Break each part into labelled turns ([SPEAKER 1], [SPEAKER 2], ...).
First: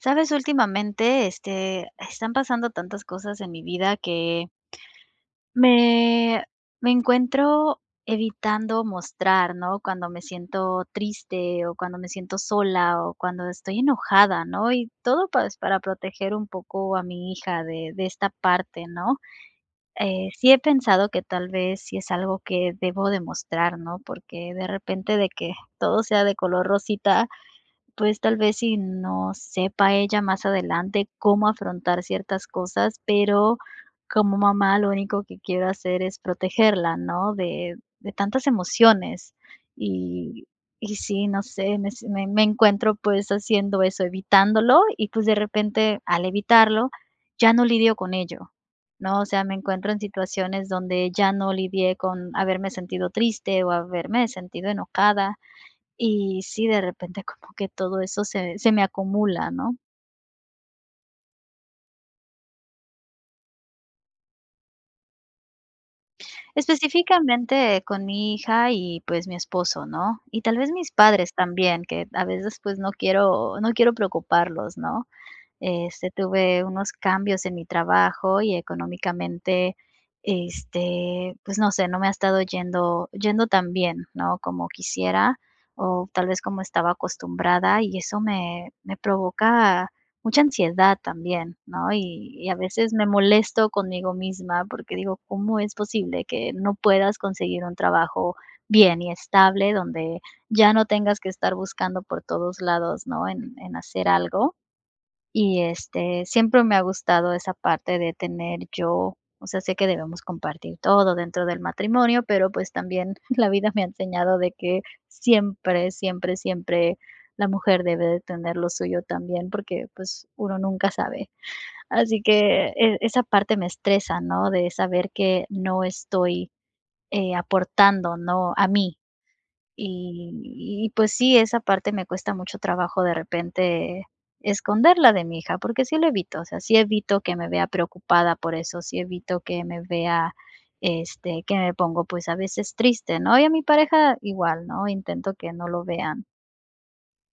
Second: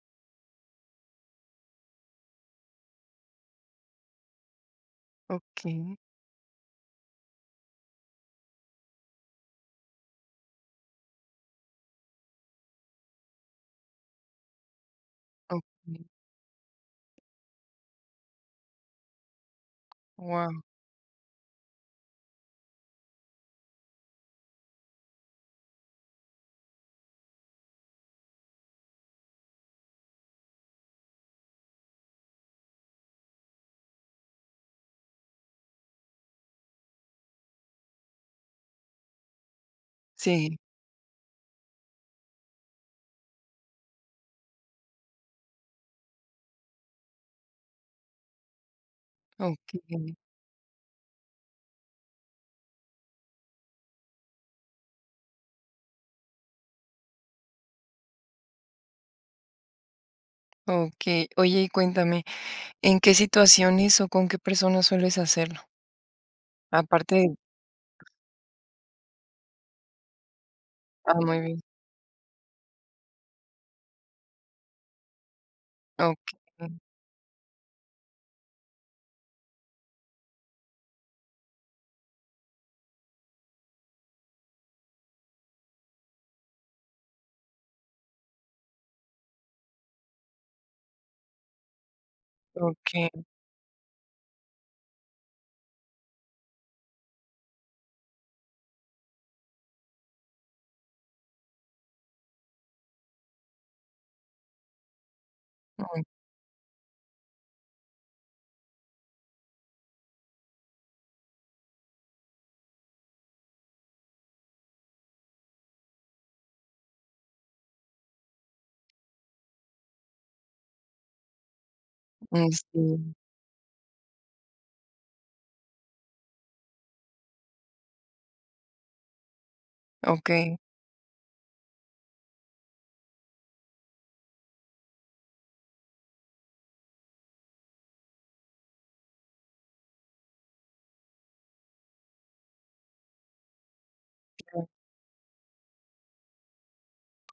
[SPEAKER 1] ¿Sabes? Últimamente, este, están pasando tantas cosas en mi vida que
[SPEAKER 2] Okey.
[SPEAKER 1] Me me encuentro, evitando mostrar, ¿no?, cuando me siento triste, o cuando me siento sola, o cuando estoy enojada, ¿no? Y, todo, pues, para
[SPEAKER 2] Okey.
[SPEAKER 1] proteger un poco, a mi hija, de de esta parte, ¿no? Eh, sí he
[SPEAKER 2] Wao.
[SPEAKER 1] pensado, que tal vez, sí es algo, que debo de mostrar, ¿no? Porque, de repente, de que, todo sea de color rosita, pues, tal vez, sí, no sepa ella más adelante, cómo afrontar ciertas cosas. Pero, como mamá, lo único que quiero hacer, es protegerla, ¿no?, de de tantas emociones. Y
[SPEAKER 2] Sí.
[SPEAKER 1] y sí, no sé. Me se Me me encuentro, pues, haciendo eso, evitándolo. Y, pues, de repente, al evitarlo, ya no lidio con ello, ¿no? O sea, me encuentro en
[SPEAKER 2] Okey.
[SPEAKER 1] situaciones, donde ya no lidié, con haberme sentido triste, o haberme sentido enojada. Y, sí, de repente, como que todo eso, se se me acumula, ¿no?
[SPEAKER 2] Okey. Oye, y cuéntame, ¿en qué situaciones, o con qué personas, sueles hacerlo? Aparte
[SPEAKER 1] Específicamente con mi hija y, pues, mi esposo, ¿no?, y tal vez mis
[SPEAKER 2] Ah,
[SPEAKER 1] padres
[SPEAKER 2] muy bien.
[SPEAKER 1] también, que a veces, pues, no quiero no quiero preocuparlos, ¿no? Este, tuve
[SPEAKER 2] Okey.
[SPEAKER 1] unos cambios en mi trabajo y económicamente, este, pues no sé, no me ha estado yendo yendo tan bien, ¿no?, como quisiera o tal vez como estaba acostumbrada y eso me me provoca mucha ansiedad también, ¿no?, y y a veces me
[SPEAKER 2] Okey.
[SPEAKER 1] molesto conmigo misma porque digo: "¿Cómo es posible que no puedas conseguir un trabajo bien y estable donde ya no tengas que estar buscando por todos lados?", ¿no?, en en hacer algo, y
[SPEAKER 2] Uy.
[SPEAKER 1] este, siempre me ha gustado esa parte de tener yo, o sea, sé que debemos compartir todo dentro del matrimonio, pero, pues, también la vida me ha enseñado de que siempre, siempre, siempre la mujer debe de tener lo suyo también porque, pues, uno nunca sabe. Así
[SPEAKER 2] Ay,
[SPEAKER 1] que, eh,
[SPEAKER 2] sí.
[SPEAKER 1] esa parte me estresa, ¿no?, de saber que no estoy, eh, aportando, ¿no?, a mí,
[SPEAKER 2] Okey.
[SPEAKER 1] y y, pues, sí, esa parte me cuesta mucho trabajo de repente esconderla de mi hija, porque sí lo evito, o sea, sí evito que me vea preocupada por eso, sí evito que me vea, este, que me pongo, pues, a veces triste, ¿no?, y a mi pareja igual,
[SPEAKER 2] [unintelligible]
[SPEAKER 1] ¿no?, intento que no lo vean.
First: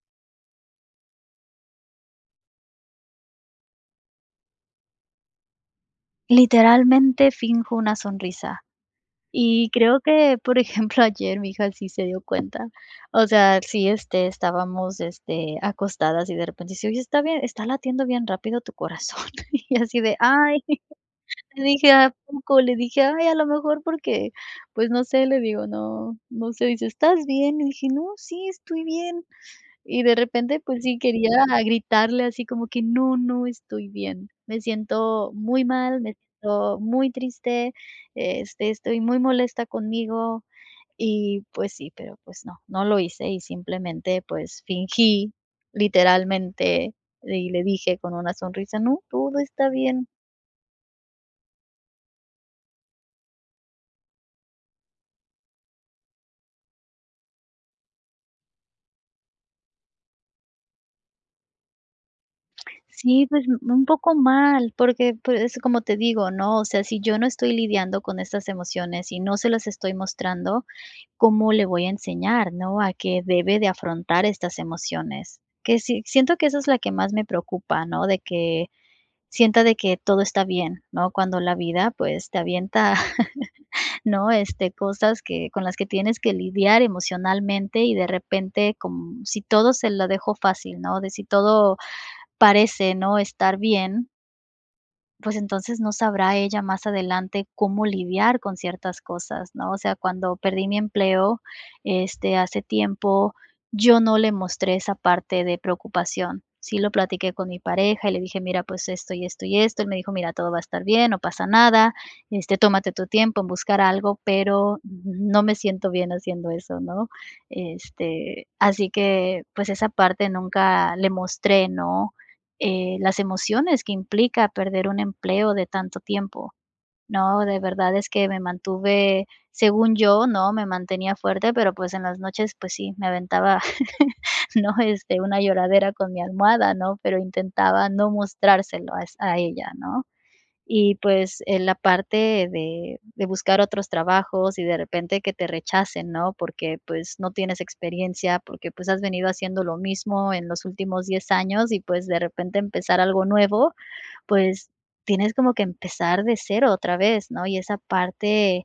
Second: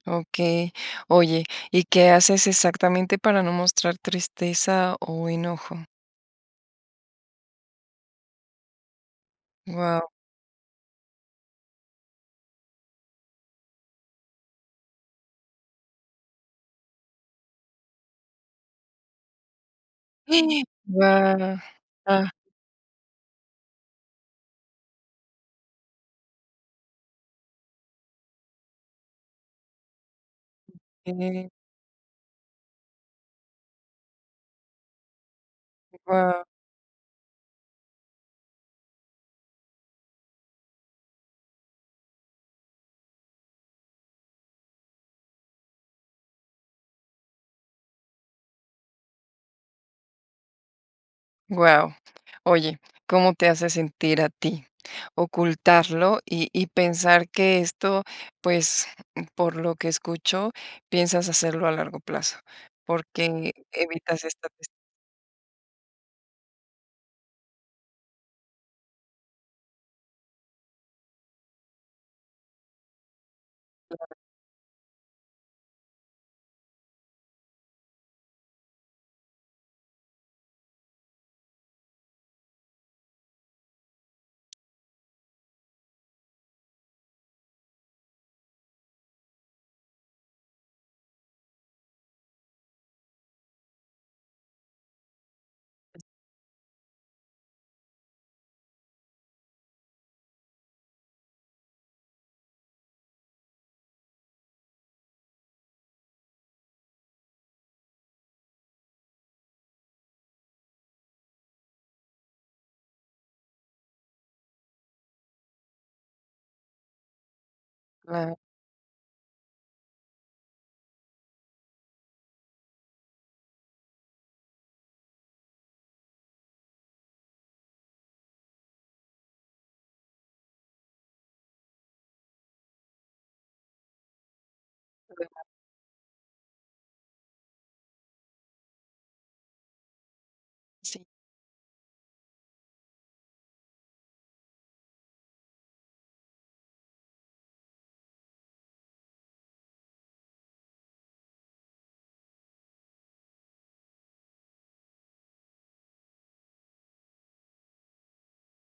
[SPEAKER 2] Okey, oye, ¿y qué haces exactamente para no mostrar tristeza o enojo?
[SPEAKER 1] Literalmente, finjo una sonrisa. Y creo
[SPEAKER 2] Wao.
[SPEAKER 1] que, por ejemplo, ayer mi hija sí se dio cuenta. O sea, sí, este, estábamos, este, acostadas y de repente dice: "Oye, está bien está latiendo bien rápido tu corazón", y así de: "Ay"
[SPEAKER 2] ¡Gua
[SPEAKER 1] le dije: "¿A
[SPEAKER 2] Ah!
[SPEAKER 1] poco?", le dije: "Ay, a lo mejor porque, pues no sé", le digo: "No, no sé", dice: "¿Estás bien?", le dije: "No, sí, estoy bien". Y de repente, pues sí, quería
[SPEAKER 2] Eh
[SPEAKER 1] gritarle así como que: "No, no estoy bien". Me siento muy mal, me siento
[SPEAKER 2] Wao.
[SPEAKER 1] muy triste, este, estoy muy molesta conmigo y, pues sí, pero, pues no, no lo hice y, simplemente, pues fingí literalmente y le dije con una sonrisa: "No, todo está bien".
[SPEAKER 2] Guau. Oye, ¿cómo te hace sentir a ti ocultarlo y y pensar que esto, pues, por lo que escucho, piensas hacerlo a largo plazo?
[SPEAKER 1] Sí, pues,
[SPEAKER 2] ¿Porque
[SPEAKER 1] u un poco
[SPEAKER 2] evitas esta? [unintelligible]
[SPEAKER 1] mal, porque, pues, es como te digo, ¿no? O sea, si yo no estoy lidiando con estas emociones y no se las estoy mostrando, ¿cómo le voy a enseñar, no? A qué debe de
[SPEAKER 2] Gua
[SPEAKER 1] afrontar, estas emociones. Que sí siento que eso es la que más me preocupa, ¿no? De que sienta de que todo está bien, ¿no? Cuando la vida, pues, te avienta, ¿no? Este, cosas que con las que tienes que lidiar emocionalmente y de repente con si todo se lo dejo fácil, ¿no? De si todo parece, ¿no?, estar bien pues, entonces no sabrá ella más adelante cómo lidiar con ciertas cosas, ¿no? O sea, cuando perdí mi empleo, este, hace tiempo, yo no le mostré esa parte de preocupación. Sí lo platiqué con mi pareja y le dije: "Mira, pues esto y esto y esto", el me dijo: "Mira, todo va a estar bien, no pasa nada, este, tómate tu tiempo en buscar algo", pero n no me siento bien haciendo eso, ¿no?
[SPEAKER 2] Cla
[SPEAKER 1] Este, así que, pues esa parte nunca le mostré, ¿no? Eh, las emociones que implica perder un empleo de tanto tiempo, ¿no? De verdad es que me mantuve, según yo, ¿no?, me mantenía fuerte, pero pues en las noches, pues sí, me aventaba, ¿no? Este, una
[SPEAKER 2] [unintelligible]
[SPEAKER 1] lloradera con mi almohada, ¿no? Pero intentaba no mostrárselo a es a ella, ¿no? Y,
[SPEAKER 2] Sí.
[SPEAKER 1] pues, en la parte de de buscar otros trabajos y de repente que te rechacen, ¿no? Porque, pues, no tienes experiencia, porque, pues, has venido haciendo lo mismo en los últimos 10 años y, pues, de repente empezar algo nuevo, pues, tienes como que empezar de cero otra vez, ¿no? Y esa parte,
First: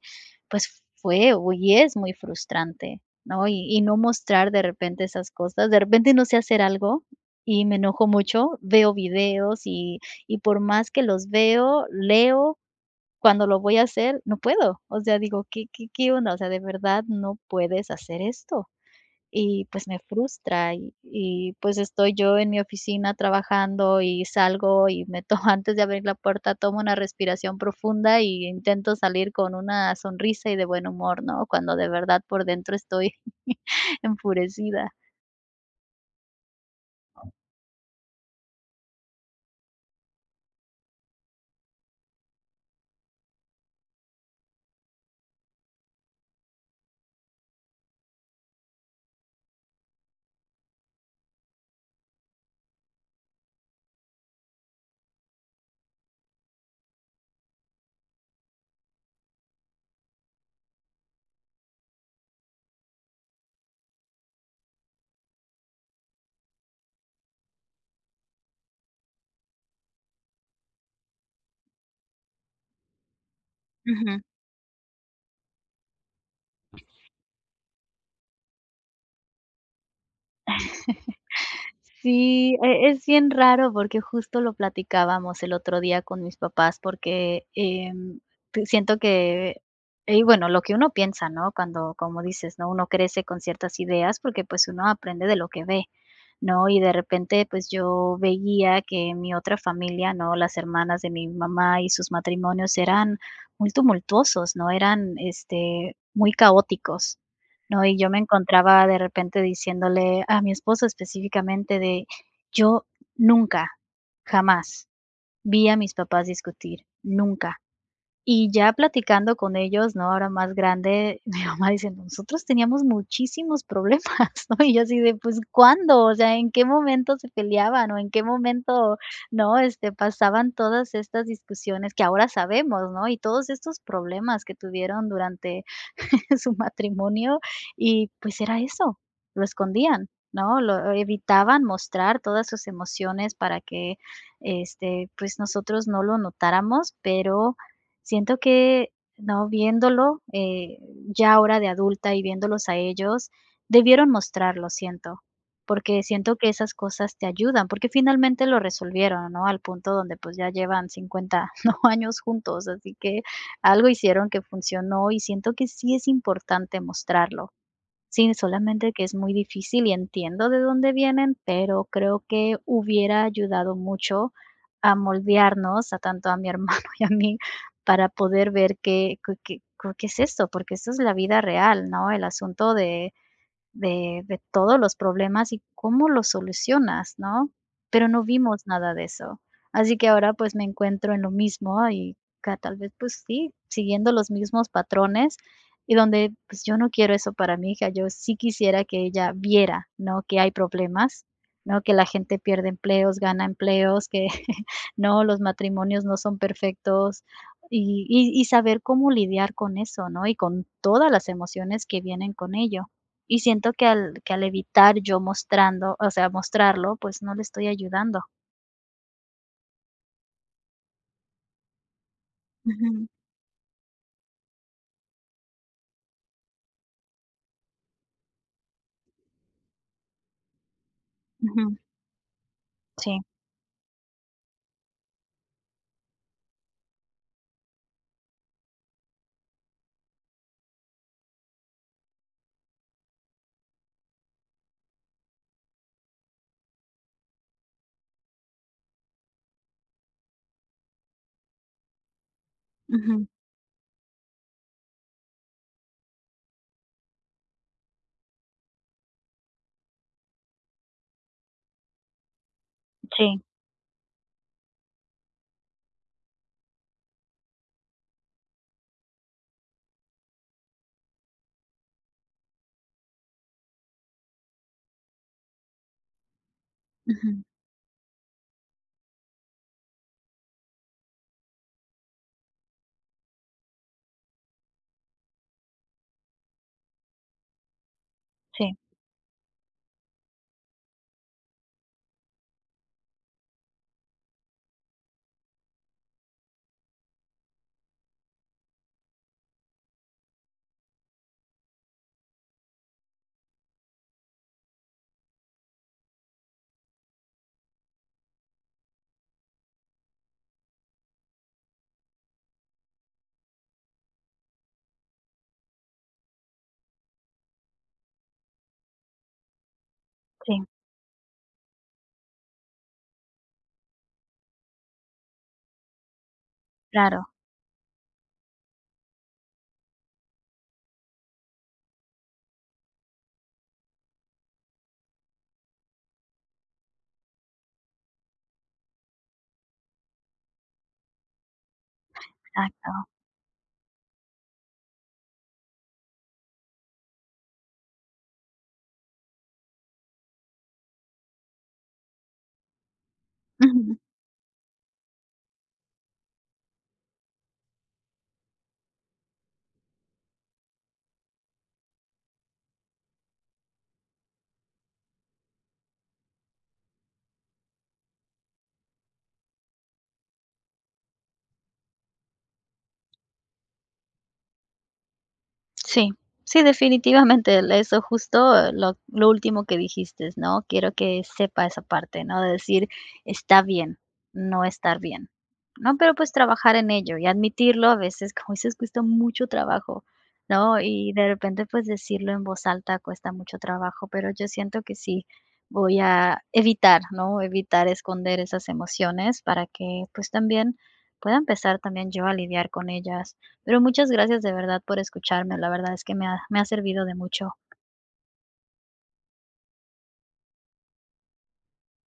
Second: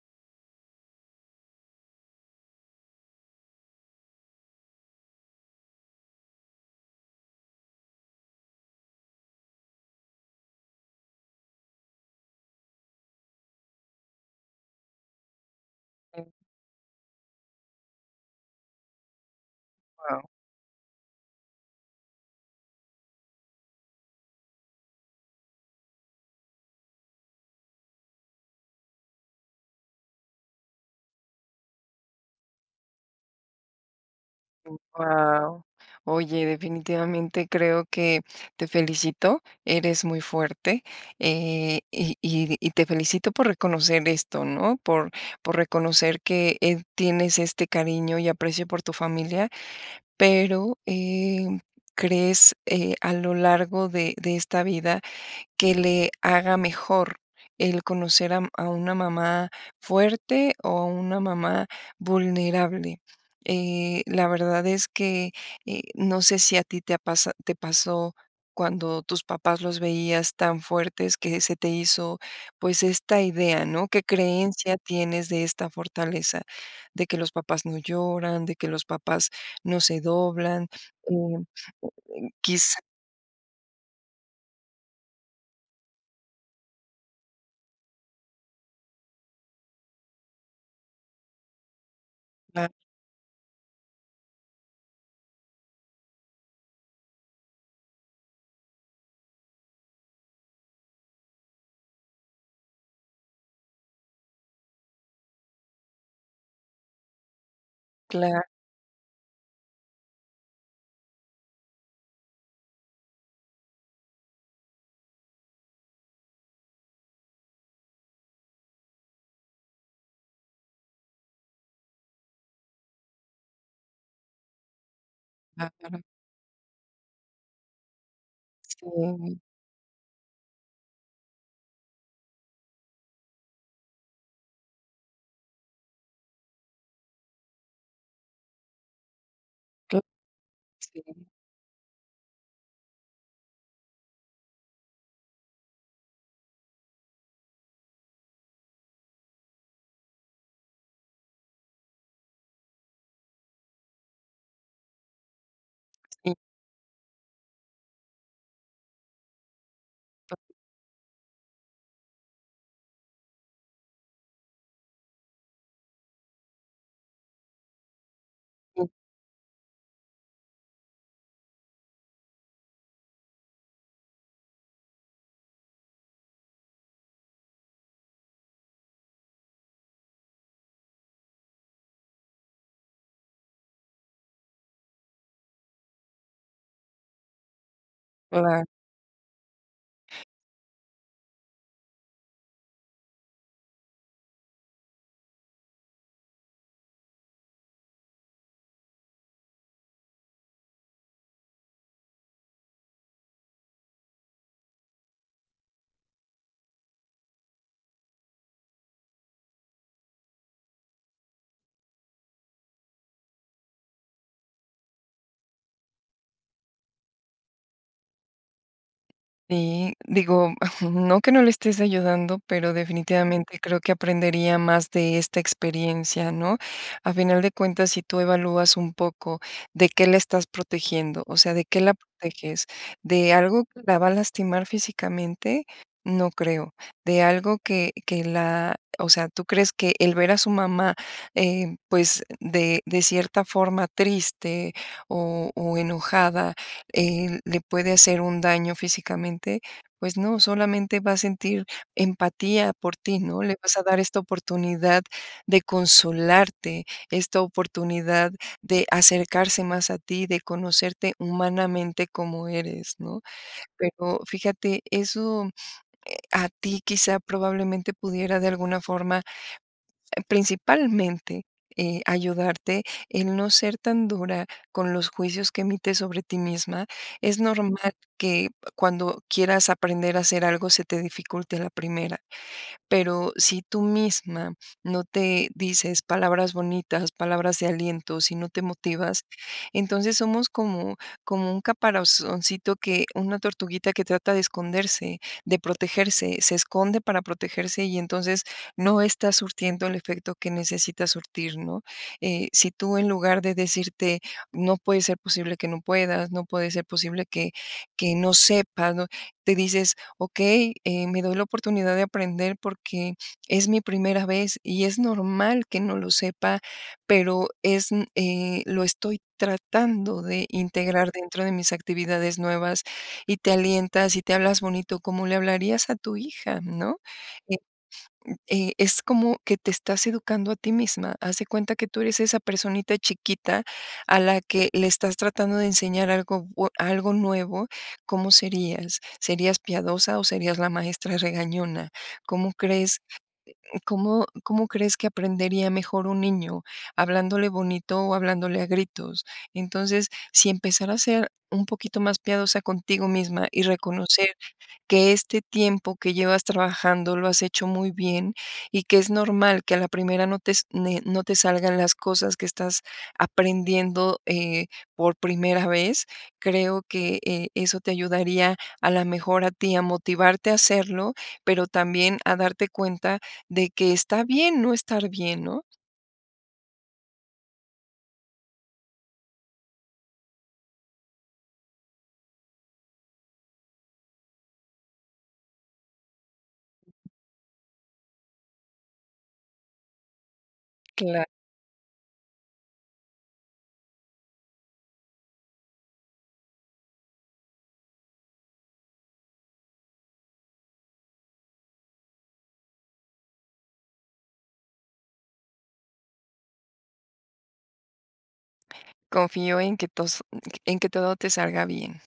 [SPEAKER 1] pues fue u y es muy frustrante, ¿no? Y y no mostrar de repente esas cosas. De repente no sé hacer algo y me enojo mucho, veo videos y y por más que los veo, leo, cuando lo voy a hacer no puedo. O sea, digo: "¿Qué qué qué
[SPEAKER 2] E
[SPEAKER 1] onda? O sea, de verdad no puedes hacer esto". Y pues me
[SPEAKER 2] Wao.
[SPEAKER 1] frustra y y pues estoy yo en mi oficina trabajando y salgo y meto, antes de abrir la puerta, tomo una respiración profunda y intento salir con una sonrisa y de buen humor, ¿no? Cuando de verdad por dentro estoy
[SPEAKER 2] Mm,
[SPEAKER 1] enfurecida.
[SPEAKER 2] wao. Oye, definitivamente creo que te felicito, eres muy fuerte, eh, y y y te felicito por reconocer esto, ¿no? Por por reconocer que, eh, tienes este cariño y aprecio por tu familia, pero, em, ¿crees, eh, a lo largo de de esta vida que le haga mejor el conocer a u a una mamá fuerte o a una mamá vulnerable? Eh, la verdad es que, eh, no sé si a ti te ha pasa te pasó cuando tus papás los veías tan fuertes que se te hizo, pues, esta idea, ¿no? ¿Qué
[SPEAKER 1] Ujú.
[SPEAKER 2] creencia tienes de esta fortaleza? De que los papás no lloran, de que los papás no se doblan. Eh,
[SPEAKER 1] Sí.
[SPEAKER 2] quizá
[SPEAKER 1] E es bien raro, porque justo lo platicábamos el otro día con mis papás, porque, em, te siento que, ey bueno, lo que uno piensa, ¿no? Cuando, como dices, ¿no?,
[SPEAKER 2] Clar
[SPEAKER 1] uno crece con ciertas ideas porque, pues, uno aprende de lo que ve, ¿no? Y de repente, pues, yo veía que en mi otra familia, ¿no? Las hermanas de mi mamá y sus matrimonios eran muy tumultuosos, ¿no? Eran, este, muy caóticos, ¿no? Y yo me
[SPEAKER 2] Clar
[SPEAKER 1] encontraba de repente diciéndole a mi esposo específicamente de: "Yo nunca, jamás vi a mis papás discutir, nunca". Y ya platicando con ellos, ¿no? Ahora más grande, mi mamá dice: "Nosotros teníamos muchísimos problemas", ¿no? Y yo así de, "pues,
[SPEAKER 2] Claro.
[SPEAKER 1] ¿cuándo?" O sea, ¿en qué momento se peleaban o en qué momento?,
[SPEAKER 2] Sí.
[SPEAKER 1] ¿no? Este, pasaban todas estas discusiones que ahora sabemos, ¿no? Y todos estos problemas que tuvieron durante su matrimonio y, pues, era eso, lo
[SPEAKER 2] Cl
[SPEAKER 1] escondían, ¿no? Lo
[SPEAKER 2] sí.
[SPEAKER 1] evitaban mostrar todas sus emociones para que, este, pues, nosotros no lo notáramos, pero siento que no viéndolo, eh, ya ahora de adulta y viéndolos a ellos, debieron mostrarlo, siento, porque
[SPEAKER 2] Sí.
[SPEAKER 1] siento que esas cosas te ayudan, porque finalmente lo resolvieron, ¿no? Al punto donde, pues ya
[SPEAKER 2] [unintelligible]
[SPEAKER 1] llevan 50 ¿no?, años juntos, así que algo hicieron que funcionó y siento que sí es importante mostrarlo. Sí,
[SPEAKER 2] Y
[SPEAKER 1] solamente que es muy difícil y entiendo de dónde vienen, pero creo que hubiera ayudado mucho a moldearnos a tanto a mi hermano y a mí para poder ver qué qué qué qué es esto, porque eso es la vida real, ¿no? El asunto de de de todos los problemas y cómo lo solucionas, ¿no? Pero no
[SPEAKER 2] Cla
[SPEAKER 1] vimos nada de eso. Así que ahora, pues, me encuentro en lo mismo y, ca tal vez, pues, sí, siguiendo los mismos patrones y donde, pues, yo no quiero eso para mi hija, yo sí quisiera que ella viera, ¿no? Que hay problemas, ¿no? Que la gente pierde empleos, gana empleos, que, ¿no? Los matrimonios no son perfectos y y y saber cómo lidiar con eso, ¿no? Y con todas las emociones que vienen con ello. Y siento que al que al evitar yo mostrando, o sea, mostrarlo, pues no le estoy ayudando.
[SPEAKER 2] Y, digo, no que no le estés ayudando, pero
[SPEAKER 1] Ujú.
[SPEAKER 2] definitivamente creo que aprendería más de esta experiencia, ¿no? A final de cuentas, si tú evalúas un poco, ¿de qué la estás protegiendo? O sea, ¿de
[SPEAKER 1] Ujú.
[SPEAKER 2] qué la proteges?
[SPEAKER 1] Sí.
[SPEAKER 2] ¿De algo que la va a lastimar físicamente? No creo, ¿de algo que que la o sea, tú crees que el ver a su mamá, eh, pues, de de cierta forma triste o o enojada, eh, le puede hacer un daño físicamente? Pues no, solamente va a sentir empatía por ti,
[SPEAKER 1] Ujú.
[SPEAKER 2] ¿no? Le vas a dar esta oportunidad de consolarte, esta oportunidad de acercarse más a ti, de conocerte humanamente como eres, ¿no?
[SPEAKER 1] Sí.
[SPEAKER 2] Pero fíjate, eso, eh, a ti quizá probablemente pudiera de alguna forma, principalmente, eh, ayudarte en no ser tan dura con los juicios que emites sobre ti misma. Es
[SPEAKER 1] Ujú.
[SPEAKER 2] normal que, cuando quieras aprender a hacer algo, se te dificulte a la primera. Pero si tú misma no te dices palabras bonitas, palabras de aliento, si no te
[SPEAKER 1] Sí.
[SPEAKER 2] motivas, entonces somos como como un caparazoncito que, una tortuguita que trata de esconderse, de protegerse, se esconde para protegerse y entonces no está surtiendo el efecto que necesita surtir, ¿no? Eh, si tú en lugar de decirte: "No puede ser posible que no puedas, no puede ser posible que que no sepas, ¿no?". Te dices: "Okey eh, me doy la oportunidad de aprender porque es mi primera vez y es normal que no lo sepa, pero es eh, lo estoy tratando de
[SPEAKER 1] Sí.
[SPEAKER 2] integrar dentro de mis actividades nuevas". Y te alientas, y te hablas bonito, como le hablarías a tu hija, ¿no?
[SPEAKER 1] Claro.
[SPEAKER 2] Eh, eh, es como que te estás educando a ti misma, haz de cuenta que tú eres esa personita chiquita a la que le estás tratando de enseñar algo bue algo nuevo, ¿cómo serías? ¿Serías piadosa o serías la maestra regañona? ¿Cómo
[SPEAKER 1] Exacto.
[SPEAKER 2] crees, cómo cómo crees que aprendería mejor un niño hablándole bonito o hablándole a gritos? Entonces, si empezar a ser un poquito más piadosa contigo misma y
[SPEAKER 1] Ujú.
[SPEAKER 2] reconocer que este tiempo que llevas trabajando lo has hecho muy bien, y que es normal que a la primera no te es ne no te salgan las cosas que estás aprendiendo, eh, por primera vez. Creo que, eh, eso te ayudaría a la mejor a ti, a motivarte a hacerlo, pero también a darte cuenta de que está bien no estar bien, ¿no?
[SPEAKER 1] Sí, sí, definitivamente, le eso justo lo lo último que dijiste ¿no? Quiero que sepa esa parte, ¿no? De decir: "Está bien, no estar bien, ¿no?". Pero, pues, trabajar en ello y admitirlo a veces, como dices, cuesta mucho trabajo, ¿no? Y
[SPEAKER 2] Cla
[SPEAKER 1] de repente, pues, decirlo en voz alta cuesta mucho trabajo, pero yo siento que sí, voy a evitar, ¿no? Evitar esconder esas emociones para que, pues también pueda empezar también yo a lidiar con ellas. Pero muchas gracias, de verdad, por escucharme. La verdad es que me ha me ha servido de mucho.
[SPEAKER 2] Confío en que tos mm, en que todo te salga bien.